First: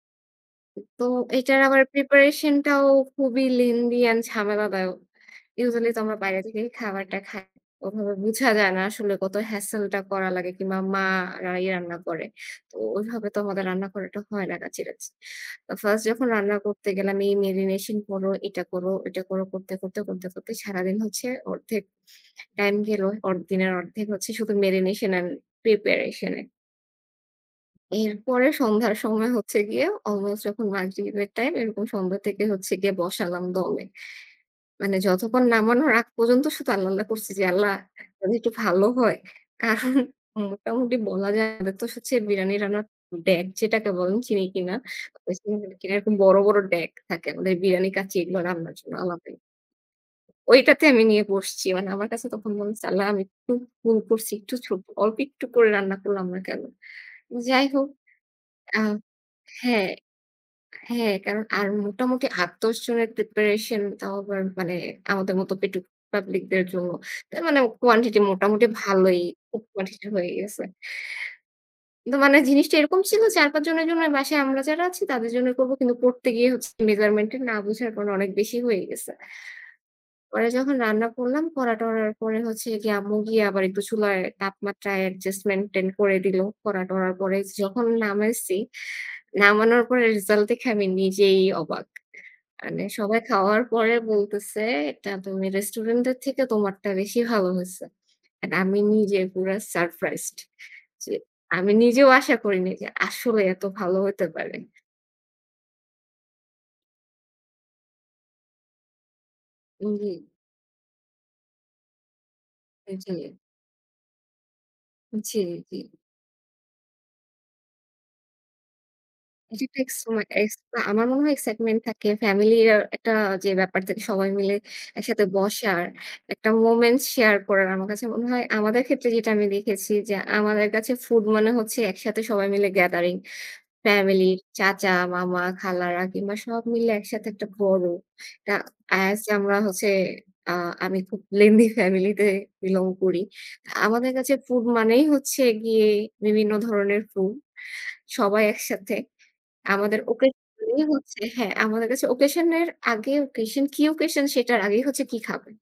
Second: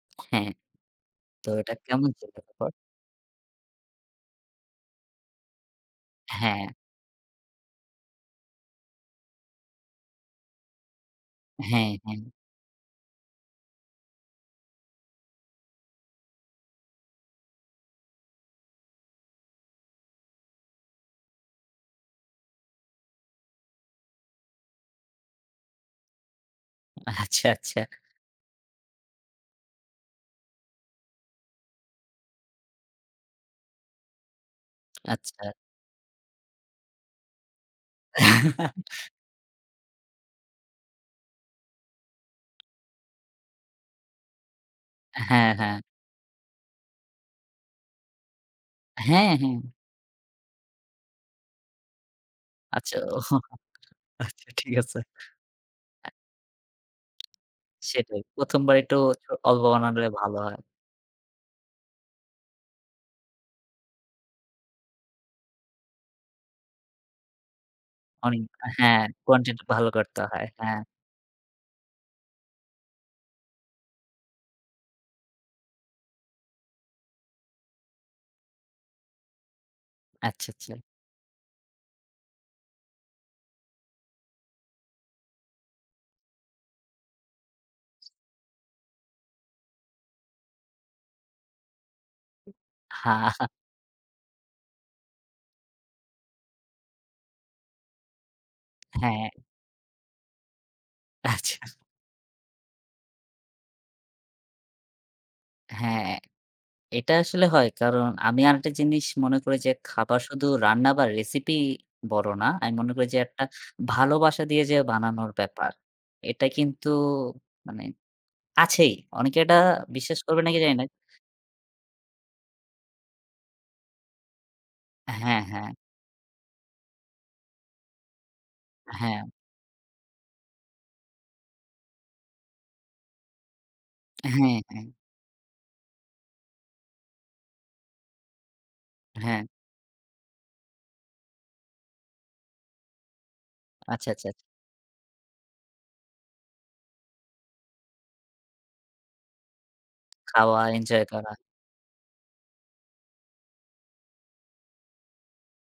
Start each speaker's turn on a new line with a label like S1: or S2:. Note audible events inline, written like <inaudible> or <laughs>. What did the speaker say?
S1: হ্যাঁ।
S2: তো
S1: তো
S2: এইটার
S1: এটা
S2: আবার
S1: কেমন ছিল?
S2: preparation
S1: তারপর?
S2: টাও খুবই lengthy and ঝামেলাদায়ক। Usually তো আমরা বাইরে থেকেই
S1: হ্যাঁ।
S2: খাবারটা খাই। ওভাবে বোঝা যায় না আসলে কত hassle টা করা লাগে কিংবা মা রা এই
S1: হ্যাঁ,
S2: রান্না
S1: হ্যাঁ।
S2: করে। তো ওইভাবে তো আমাদের রান্না করাটা হয় না কাছে কাছে। তো First যখন রান্না করতে গেলাম এই marination করো, এটা করো, ওটা করো, করতে করতে, করতে করতে সারাদিন হচ্ছে অর্ধেক time গেলো। অর দিনের অর্ধেক হচ্ছে শুধু marination and preparation এ।
S1: আচ্ছা, আচ্ছা।
S2: এরপরে সন্ধ্যার সময় হচ্ছে গিয়ে almost যখন মাগরিবের time, এরকম সন্ধ্যা থেকে হচ্ছে গিয়ে বসালাম দমে। মানে যতক্ষণ
S1: আচ্ছা।
S2: নামানোর আগ পর্যন্ত শুধু আল্লাহ্, আল্লাহ্ করছি যে, "আল্লাহ্ যদি একটু ভালো
S1: <laughs>
S2: হয়।" কারণ মোটামুটি বলা যায় আমাদের তো হচ্ছে বিরানি রান্নার ডেগ যেটাকে বলেন, চিনি কিনা।
S1: হ্যাঁ,
S2: <unintelligible>
S1: হ্যাঁ।
S2: এরকম বড়, বড় ডেগ থাকে আমাদের বিরানি, কাচ্চি এগুলো রান্নার জন্য
S1: হ্যাঁ,
S2: আলাদাই।
S1: হ্যাঁ।
S2: ওইটাতে আমি নিয়ে বসছি। মানে আমার কাছে তখন মনে হচ্ছে
S1: আচ্ছা।
S2: আল্লাহ্ আমি
S1: ওহ
S2: একটু ভুল করছি।
S1: আচ্ছা
S2: একটু ছো
S1: ঠিক আছে।
S2: অল্প একটু করে রান্না
S1: আ
S2: করলাম না কেনো? যাই হোক
S1: সেটাই ১ম বার
S2: আ
S1: একটু চ অল্প
S2: হ্যাঁ,
S1: বানালে ভালো হয়।
S2: হ্যাঁ। কারণ আর মোটামুটি ৮-১০ জনের preparation তাও আবার মানে আমাদের মতো পেটুক public দের জন্য। তার মানে quantity
S1: অনেক
S2: মোটামুটি
S1: হ্যাঁ,
S2: ভালোই,
S1: quantity
S2: খুব
S1: ভালো
S2: quantity
S1: করতে
S2: হয়ে
S1: হয়।
S2: গেছে।
S1: হ্যাঁ।
S2: কিন্তু মানে জিনিসটা এরকম ছিল ৪-৫ জনের জন্য। বাসায় আমরা যারা আছি তাদের জন্য করবো। কিন্তু করতে গিয়ে হচ্ছে measurement না বোঝার কারণে অনেক বেশি হয়ে গেছে। পরে
S1: আচ্ছা,
S2: যখন
S1: আচ্ছা।
S2: রান্না করলাম, করা-টরার পরে হচ্ছে গিয়ে আম্মু গিয়ে আবার একটু চুলায় তাপমাত্রা adjustment-tent করে দিলো। করা-টরার পরে যখন নামাইছি, নামানোর পরে result দেখে আমি নিজেই অবাক। মানে
S1: হা,
S2: সবাই
S1: হা
S2: খাওয়ার পরে বলতেছে এটা তুমি restaurant এর থেকে তোমারটা বেশি ভালো হয়েছে। And আমি নিজে
S1: হ্যাঁ।
S2: পুরা surprised যে
S1: আচ্ছা।
S2: আমি নিজেও আশা করিনি যে আসলে এত ভালো হইতে পারে।
S1: হ্যাঁ। এটা আসলে হয় কারণ আমি আরেকটা জিনিস মনে করি যে
S2: উম জি।
S1: খাবার শুধু রান্না বা recipe বড় না। আমি মনে
S2: এ
S1: করি যে
S2: জি।
S1: একটা ভালোবাসা দিয়ে যে বানানোর
S2: জি,
S1: ব্যাপার।
S2: জি।
S1: এটা কিন্তু মানে আছেই। অনেকে এটা
S2: <unintelligible>
S1: বিশ্বাস করবে নাকি জানিনা
S2: আমার মনে হয় excitement থাকে family র একটা যে ব্যাপার থেকে সবাই মিলে একসাথে
S1: হ্যাঁ, হ্যাঁ।
S2: বসার একটা moment share করার। আমার কাছে মনে হয় আমাদের ক্ষেত্রে
S1: হ্যাঁ।
S2: যেটা আমি দেখেছি যে আমাদের কাছে food মানে হচ্ছে একসাথে সবাই মিলে gathering। Family,
S1: হ্যাঁ, হ্যাঁ।
S2: চাচা, মামা, খালারা কিংবা সব মিলে একসাথে একটা বড় এটা as
S1: হ্যাঁ।
S2: আমরা হচ্ছে, আ আমি খুব lengthy family তে belong করি।
S1: আচ্ছা,
S2: আমাদের
S1: আচ্ছা, আচ্ছা।
S2: কাছে food মানেই হচ্ছে গিয়ে বিভিন্ন ধরনের food, সবাই একসাথে। আমাদের
S1: <clicks tongue>
S2: occasion
S1: খাওয়া
S2: ই
S1: enjoy
S2: হচ্ছে
S1: করা।
S2: হ্যাঁ, আমাদের কাছে occasion এর আগে occasion, কি occasion সেটার আগেই হচ্ছে কি খাবে।